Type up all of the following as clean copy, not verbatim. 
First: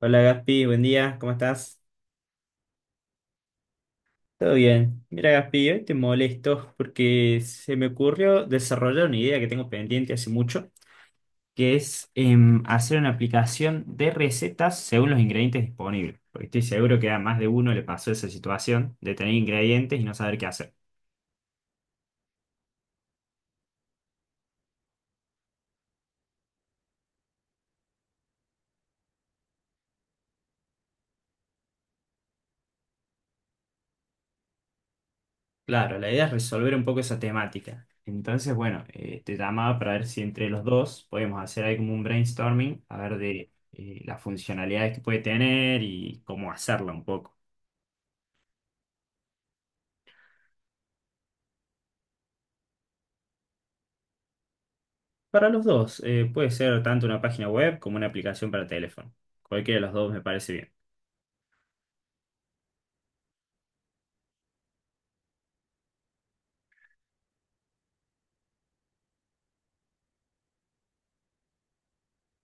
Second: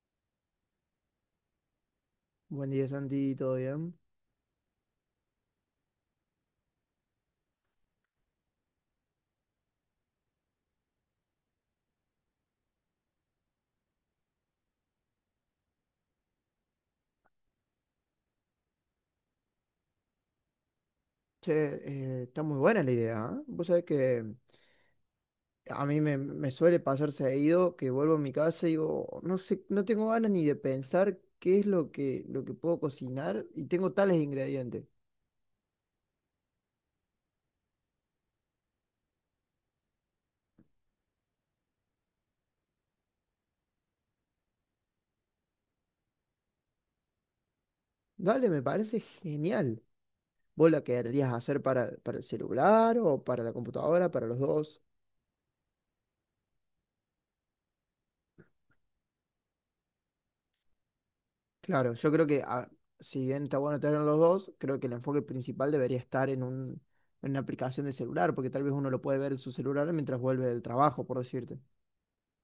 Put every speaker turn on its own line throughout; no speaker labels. Hola Gaspi, buen día, ¿cómo estás?
Buen día, Santi, ¿todo bien?
Todo bien. Mira Gaspi, hoy te molesto porque se me ocurrió desarrollar una idea que tengo pendiente hace mucho, que es hacer una aplicación de recetas según los ingredientes disponibles. Porque estoy seguro que a más de uno le pasó esa situación de tener ingredientes y no saber qué hacer.
Che, está muy buena la idea, ¿eh? Vos sabés que a mí me suele pasar seguido que vuelvo a mi casa y digo, no sé, no tengo ganas ni de pensar qué es lo que puedo cocinar y tengo tales ingredientes.
Claro, la idea es resolver un poco esa temática. Entonces, bueno, te llamaba para ver si entre los dos podemos hacer ahí como un brainstorming, a ver de las funcionalidades que puede tener y cómo hacerla un poco.
Dale, me parece genial. ¿Vos la querrías hacer para el celular o para la computadora, para los dos?
Para los dos, puede ser tanto una página web como una aplicación para teléfono. Cualquiera de los dos me parece bien.
Claro, yo creo que si bien está bueno tener los dos, creo que el enfoque principal debería estar en una aplicación de celular, porque tal vez uno lo puede ver en su celular mientras vuelve del trabajo, por decirte.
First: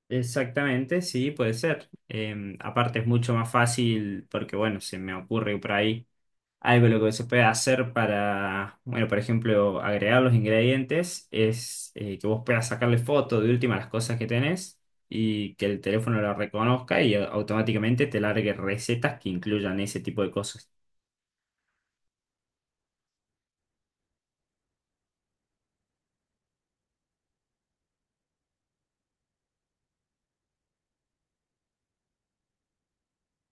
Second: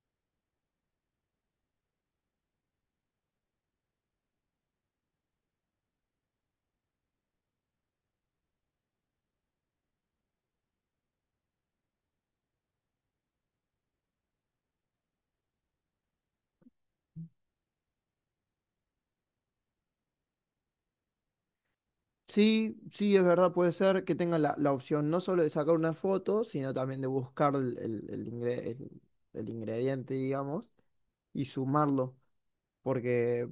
Exactamente, sí, puede ser. Aparte es mucho más fácil porque, bueno, se me ocurre por ahí algo lo que se puede hacer para, bueno, por ejemplo, agregar los ingredientes es que vos puedas sacarle foto de última a las cosas que tenés y que el teléfono lo reconozca y automáticamente te largue recetas que incluyan ese tipo de cosas.
Sí, sí, es verdad, puede ser que tengan la opción no solo de sacar una foto, sino también de buscar el ingrediente, digamos, y sumarlo, porque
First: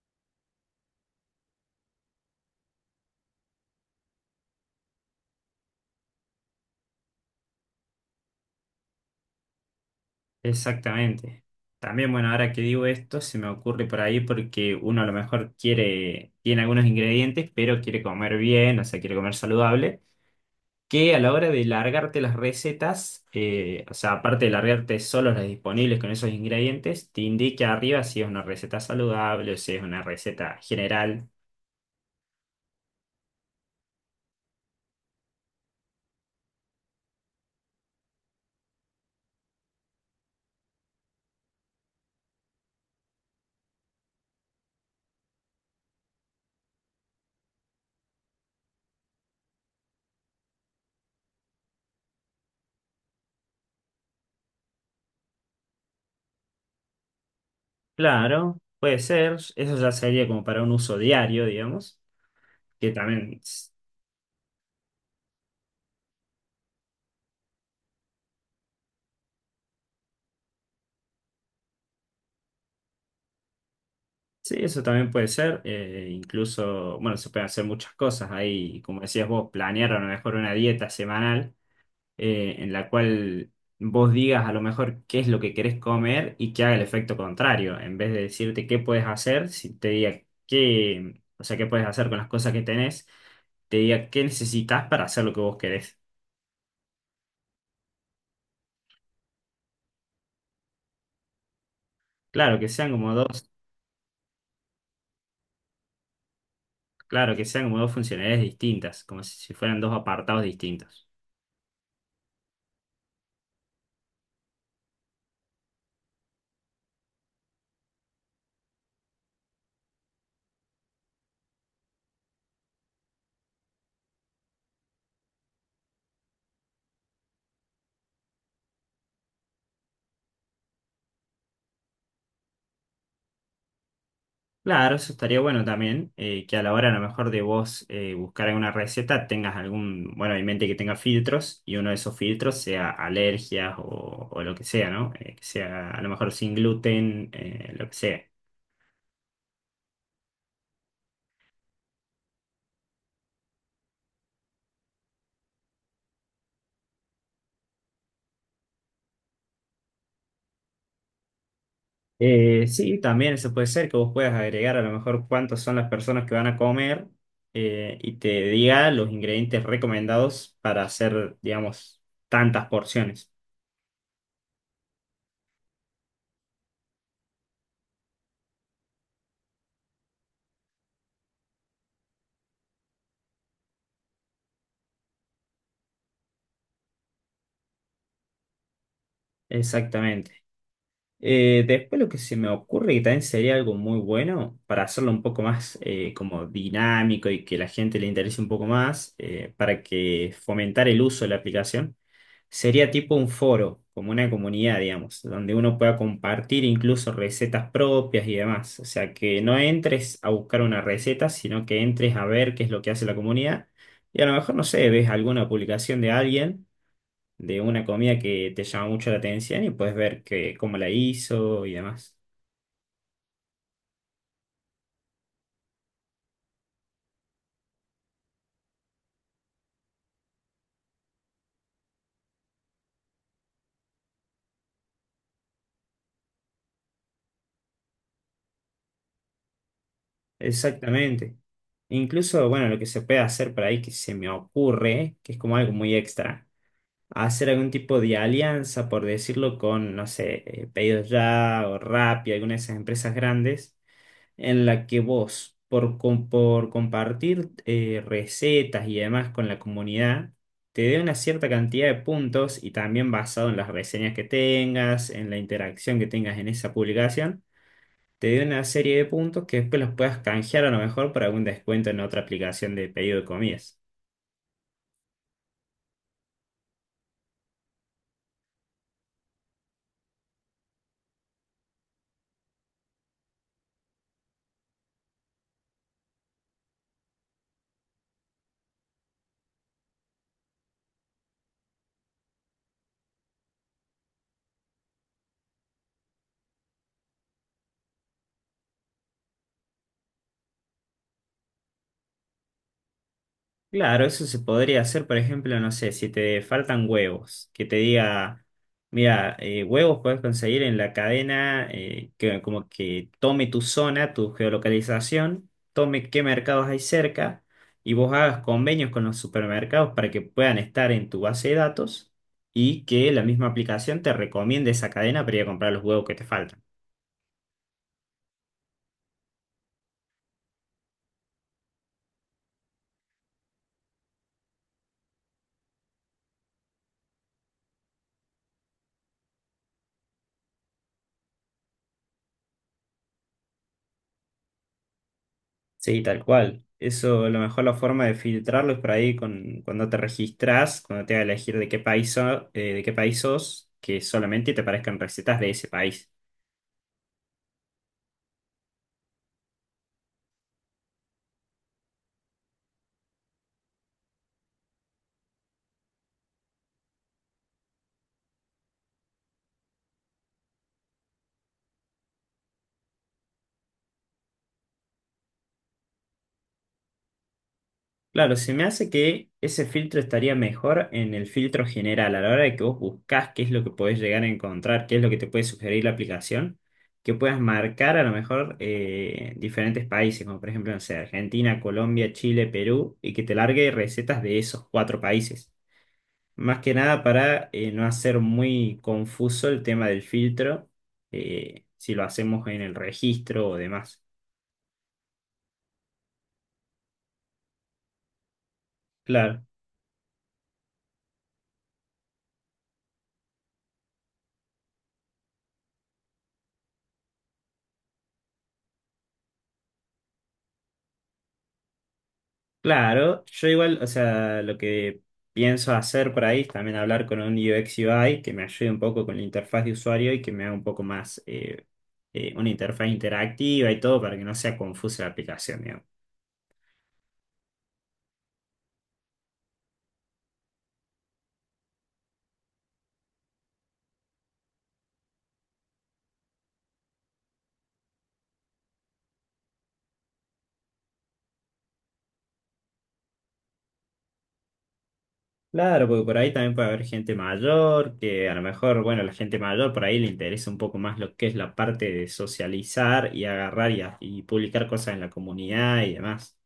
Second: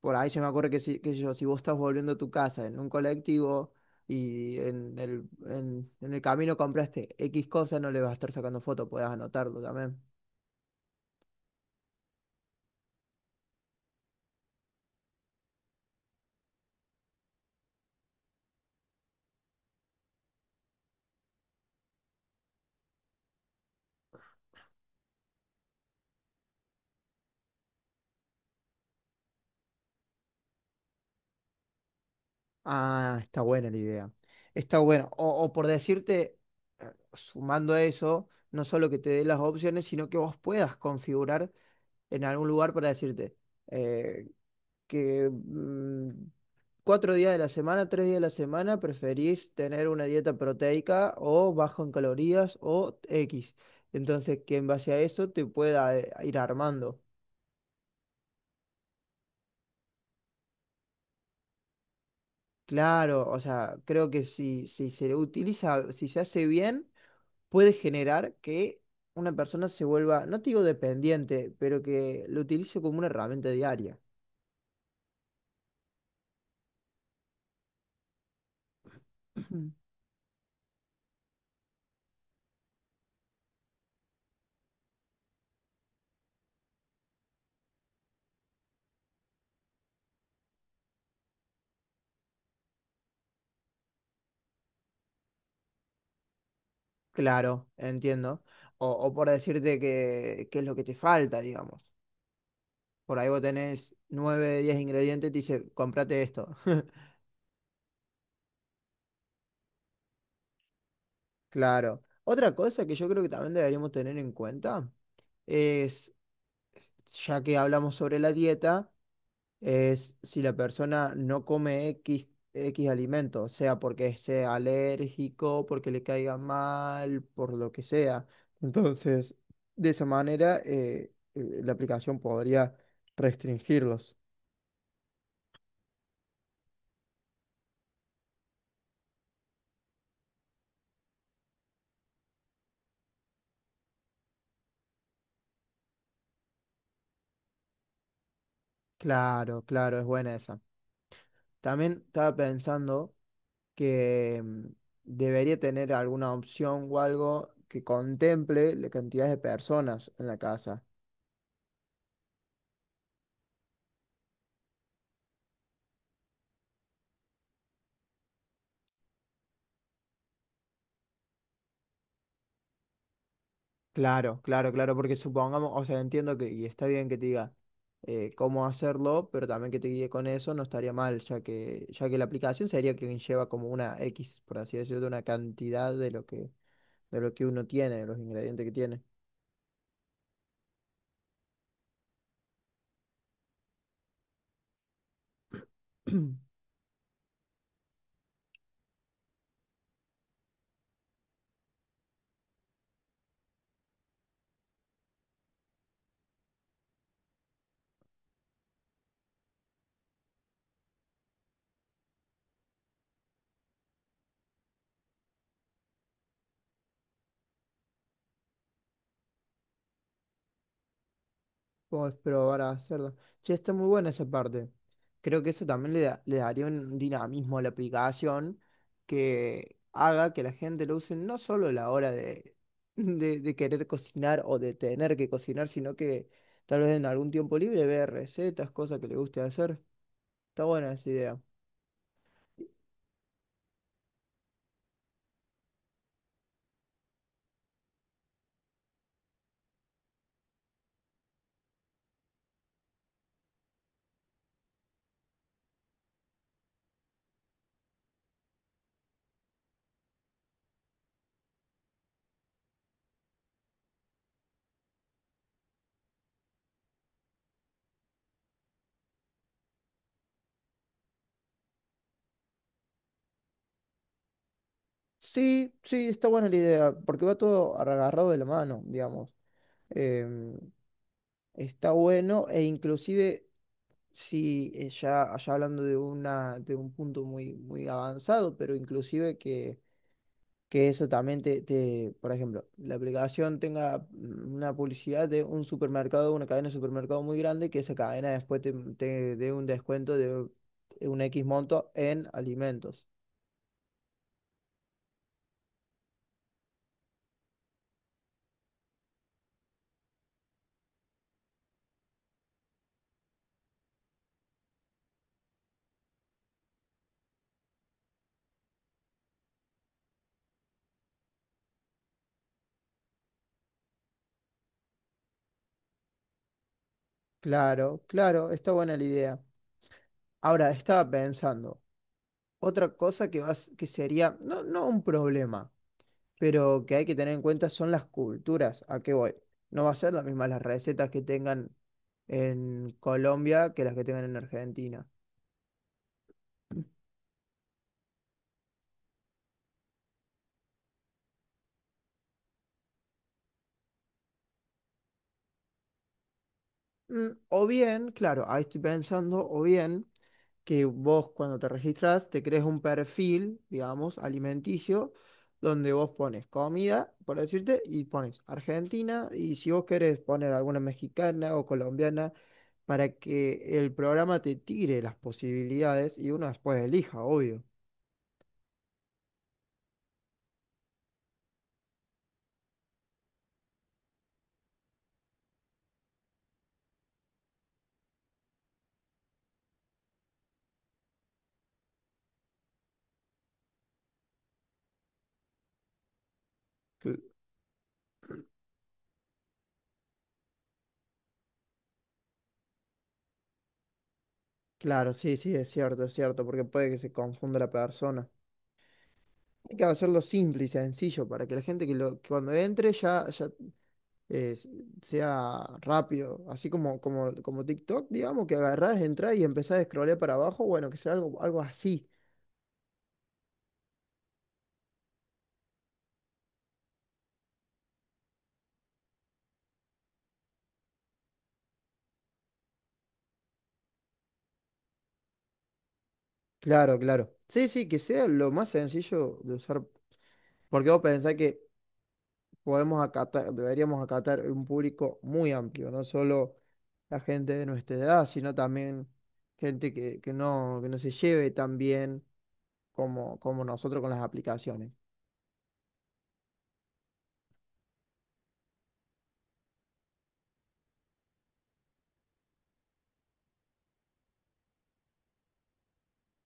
por ahí se me ocurre que yo, si vos estás volviendo a tu casa en un colectivo y en el camino compraste X cosa, no le vas a estar sacando foto, podés anotarlo también.
Exactamente. También, bueno, ahora que digo esto, se me ocurre por ahí porque uno a lo mejor quiere, tiene algunos ingredientes, pero quiere comer bien, o sea, quiere comer saludable, que a la hora de largarte las recetas, o sea, aparte de largarte solo las disponibles con esos ingredientes, te indique arriba si es una receta saludable o si es una receta general.
Ah, está buena la idea. Está bueno. O por decirte, sumando a eso, no solo que te dé las opciones, sino que vos puedas configurar en algún lugar para decirte eh, que mm, 4 días de la semana, 3 días de la semana, preferís tener una dieta proteica o bajo en calorías o X. Entonces, que en base a eso te pueda ir armando.
Claro, puede ser, eso ya sería como para un uso diario, digamos, que
Claro,
también.
o sea, creo que si, si se utiliza, si se hace bien, puede generar que una persona se vuelva, no te digo dependiente, pero que lo utilice como una herramienta diaria.
Sí, eso también puede ser. Incluso, bueno, se pueden hacer muchas cosas ahí. Como decías vos, planear a lo mejor una dieta semanal en la cual vos digas a lo mejor qué es lo que querés comer y que haga el efecto contrario. En vez de decirte qué puedes hacer, si te diga qué, o sea, qué puedes hacer con las cosas que tenés, te diga qué necesitas para hacer lo que vos querés.
Claro, entiendo. O por decirte que es lo que te falta, digamos.
Claro, que sean como
Por ahí vos
dos,
tenés 9 10 ingredientes y te dice, cómprate esto.
claro, que sean como dos funcionalidades distintas, como si fueran dos apartados distintos.
Claro. Otra cosa que yo creo que también deberíamos tener en cuenta es, ya que hablamos sobre la dieta, es si la persona no come X alimento, sea porque sea alérgico, porque le caiga mal, por lo que sea. Entonces, de esa manera, la aplicación podría restringirlos.
Claro, eso estaría bueno también, que a la hora a lo mejor de vos buscar alguna receta tengas algún, bueno, en mente que tenga filtros y uno de esos filtros sea alergias o lo que sea, ¿no? Que sea a lo mejor sin gluten, lo que sea.
Claro, claro, es buena esa. También estaba pensando que debería tener alguna opción o algo que contemple la cantidad de personas en la casa.
Sí, también eso puede ser que vos puedas agregar a lo mejor cuántas son las personas que van a comer y te diga los ingredientes recomendados para hacer, digamos, tantas porciones.
Claro, claro, claro, porque supongamos, o sea, entiendo que, y está bien que te diga cómo hacerlo, pero también que te guíe con eso no estaría mal, ya que la aplicación sería quien lleva como una X, por así decirlo, una cantidad de lo que, uno tiene, de los ingredientes que tiene.
Exactamente. Después lo que se me ocurre que también sería algo muy bueno para hacerlo un poco más como dinámico y que la gente le interese un poco más para que fomentar el uso de la aplicación sería tipo un foro, como una comunidad, digamos, donde uno pueda compartir incluso recetas propias y demás. O sea, que no entres a buscar una receta, sino que entres a ver qué es lo que hace la comunidad y a lo mejor, no sé, ves alguna publicación de alguien de una comida que te llama mucho la atención y puedes ver que, cómo la hizo y
Vamos
demás.
probar a hacerlo. Che, está muy buena esa parte. Creo que eso también le daría un dinamismo a la aplicación que haga que la gente lo use no solo a la hora de, de querer cocinar o de tener que cocinar, sino que tal vez en algún tiempo libre vea recetas, cosas que le guste hacer. Está buena esa
Exactamente.
idea.
Incluso, bueno, lo que se puede hacer por ahí que se me ocurre, que es como algo muy extra, hacer algún tipo de alianza, por decirlo, con, no sé, Pedidos Ya o Rappi, alguna de esas empresas grandes en la que vos, por compartir recetas y demás con la comunidad, te dé una cierta cantidad de puntos y también basado en las reseñas que tengas, en la interacción que tengas en esa publicación, te dé una serie de puntos que después los puedas canjear a lo mejor para algún descuento en otra aplicación de pedido de comidas.
Sí, sí, está buena la idea, porque va todo agarrado de la mano, digamos. Em, Está bueno e inclusive, sí, ya hablando de un punto muy, muy avanzado, pero inclusive que eso también te, por ejemplo, la aplicación tenga una publicidad de un supermercado, una cadena de supermercado muy grande, que esa cadena después te dé un descuento de un X monto en alimentos.
Claro, eso se podría hacer, por ejemplo, no sé, si te faltan huevos, que te diga, mira, huevos puedes conseguir en la cadena que como que tome tu zona, tu geolocalización, tome qué mercados hay cerca y vos hagas convenios con los supermercados para que puedan estar en tu base de datos y que la misma aplicación te recomiende esa cadena para ir a comprar los huevos que te faltan.
Claro, claro, está buena la idea. Ahora, estaba pensando, otra cosa que sería, no, no un problema, pero que hay que tener en cuenta son las culturas. ¿A qué voy? No va a ser las mismas las recetas que tengan en Colombia que las que tengan en Argentina.
Sí, tal cual. Eso, a lo mejor la forma de filtrarlo es por ahí con, cuando te registras, cuando te va a elegir de qué país, de qué país sos, que solamente te aparezcan recetas de ese país.
O bien, claro, ahí estoy pensando, o bien. Que vos cuando te registras te crees un perfil, digamos, alimenticio, donde vos pones comida, por decirte, y pones Argentina, y si vos querés poner alguna mexicana o colombiana, para que el programa te tire las posibilidades y uno después elija, obvio.
Claro, se me hace que ese filtro estaría mejor en el filtro general, a la hora de que vos buscas qué es lo que podés llegar a encontrar, qué es lo que te puede sugerir la aplicación, que puedas marcar a lo mejor diferentes países, como por ejemplo, no sé, Argentina, Colombia, Chile, Perú, y que te largue recetas de esos cuatro países. Más que nada
Cl-
para no hacer muy confuso el tema del filtro, si lo hacemos en el registro o demás.
Claro, sí, sí, es cierto, porque puede que se confunda la persona.
Claro,
Hay que hacerlo simple y sencillo para que la gente que cuando entre ya, eh, sea rápido, así como TikTok, digamos, que agarrás, entrás y empezás a scrollear para abajo, bueno, que sea algo así.
claro, yo igual, o sea, lo que pienso hacer por ahí es también hablar con un UX UI que me ayude un poco con la interfaz de usuario y que me haga un poco más una interfaz interactiva y todo para que no sea confusa la aplicación.
Claro, claro. Sí, sí, que sea lo más sencillo de usar, porque vos pensás que podemos acatar, deberíamos acatar un público muy amplio, no solo la gente de nuestra edad, sino también gente que no se lleve tan bien como nosotros con las aplicaciones.
Claro, porque por ahí también puede haber gente mayor, que a lo mejor, bueno, la gente mayor por ahí le interesa un poco más lo que es la parte de socializar y agarrar y, y publicar cosas en la comunidad y demás.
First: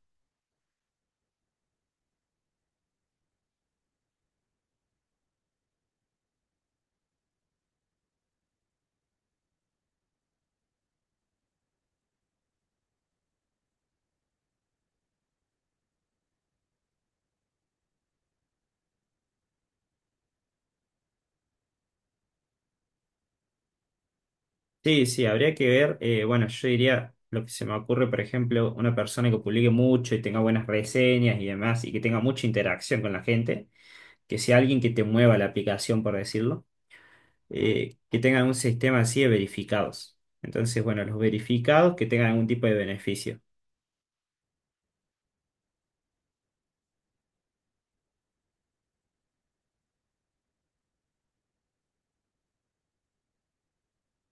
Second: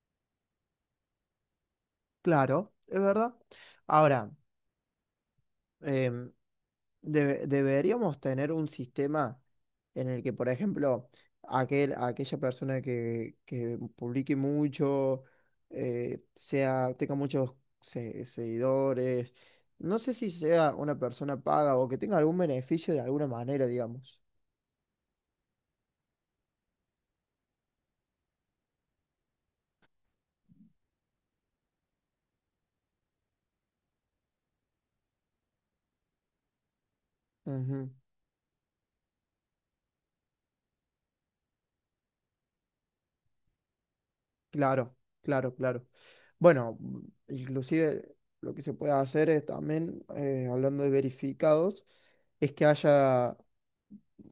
Claro, es verdad. Ahora, em, deberíamos tener un sistema en el que, por ejemplo, aquella persona que publique mucho, tenga muchos seguidores, no sé si sea una persona paga o que tenga algún beneficio de alguna manera, digamos.
Sí, sí, habría que ver, bueno, yo diría, lo que se me ocurre, por ejemplo, una persona que publique mucho y tenga buenas reseñas y demás, y que tenga mucha interacción con la gente, que sea alguien que te mueva la aplicación, por decirlo,
Ujú.
que tenga un sistema así de verificados. Entonces, bueno, los verificados que tengan algún tipo de beneficio.
Claro, claro, claro. Bueno, inclusive lo que se puede hacer es también, hablando de verificados, es que haya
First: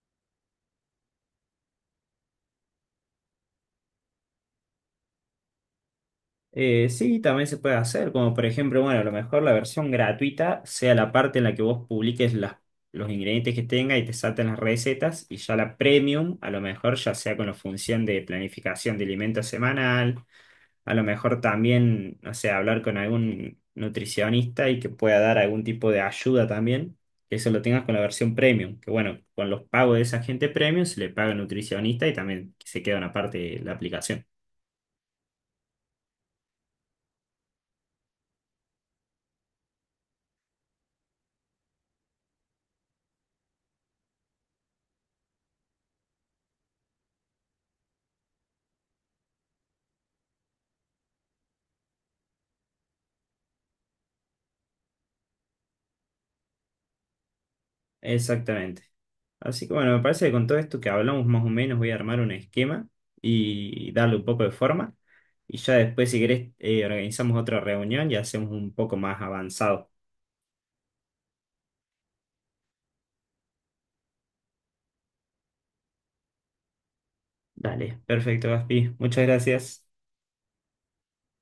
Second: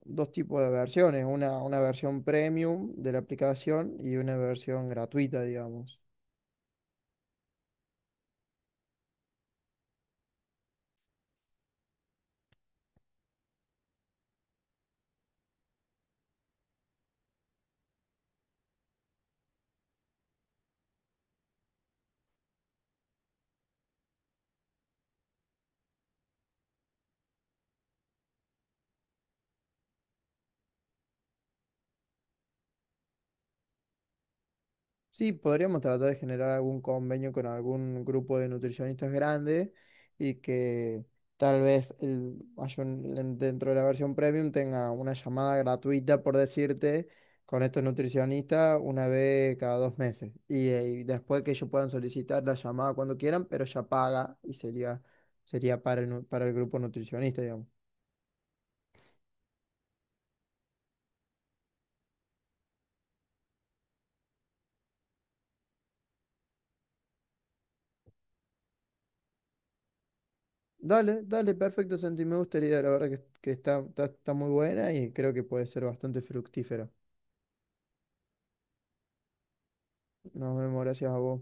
dos tipos de versiones, una versión premium de la aplicación y una versión gratuita, digamos.
Sí, también se puede hacer, como por ejemplo, bueno, a lo mejor la versión gratuita sea la parte en la que vos publiques los ingredientes que tenga y te salten las recetas, y ya la premium, a lo mejor ya sea con la función de planificación de alimento semanal, a lo mejor también, no sé, hablar con algún nutricionista y que pueda dar algún tipo de ayuda también, que eso lo tengas con la versión premium, que bueno, con los pagos de esa gente premium se le paga al nutricionista y también se queda una parte de la aplicación.
Sí, podríamos tratar de generar algún convenio con algún grupo de nutricionistas grande y que tal vez dentro de la versión premium tenga una llamada gratuita, por decirte, con estos nutricionistas una vez cada 2 meses. Y después que ellos puedan solicitar la llamada cuando quieran, pero ya paga y sería para para el grupo nutricionista, digamos.
Exactamente. Así que bueno, me parece que con todo esto que hablamos más o menos voy a armar un esquema y darle un poco de forma. Y ya después, si querés, organizamos otra reunión y hacemos un poco más avanzado.
Dale, dale, perfecto, Santi. Me gustaría, la verdad que está muy buena y creo que puede ser bastante fructífera.
Dale, perfecto, Gaspi. Muchas gracias.
Nos vemos, gracias a vos.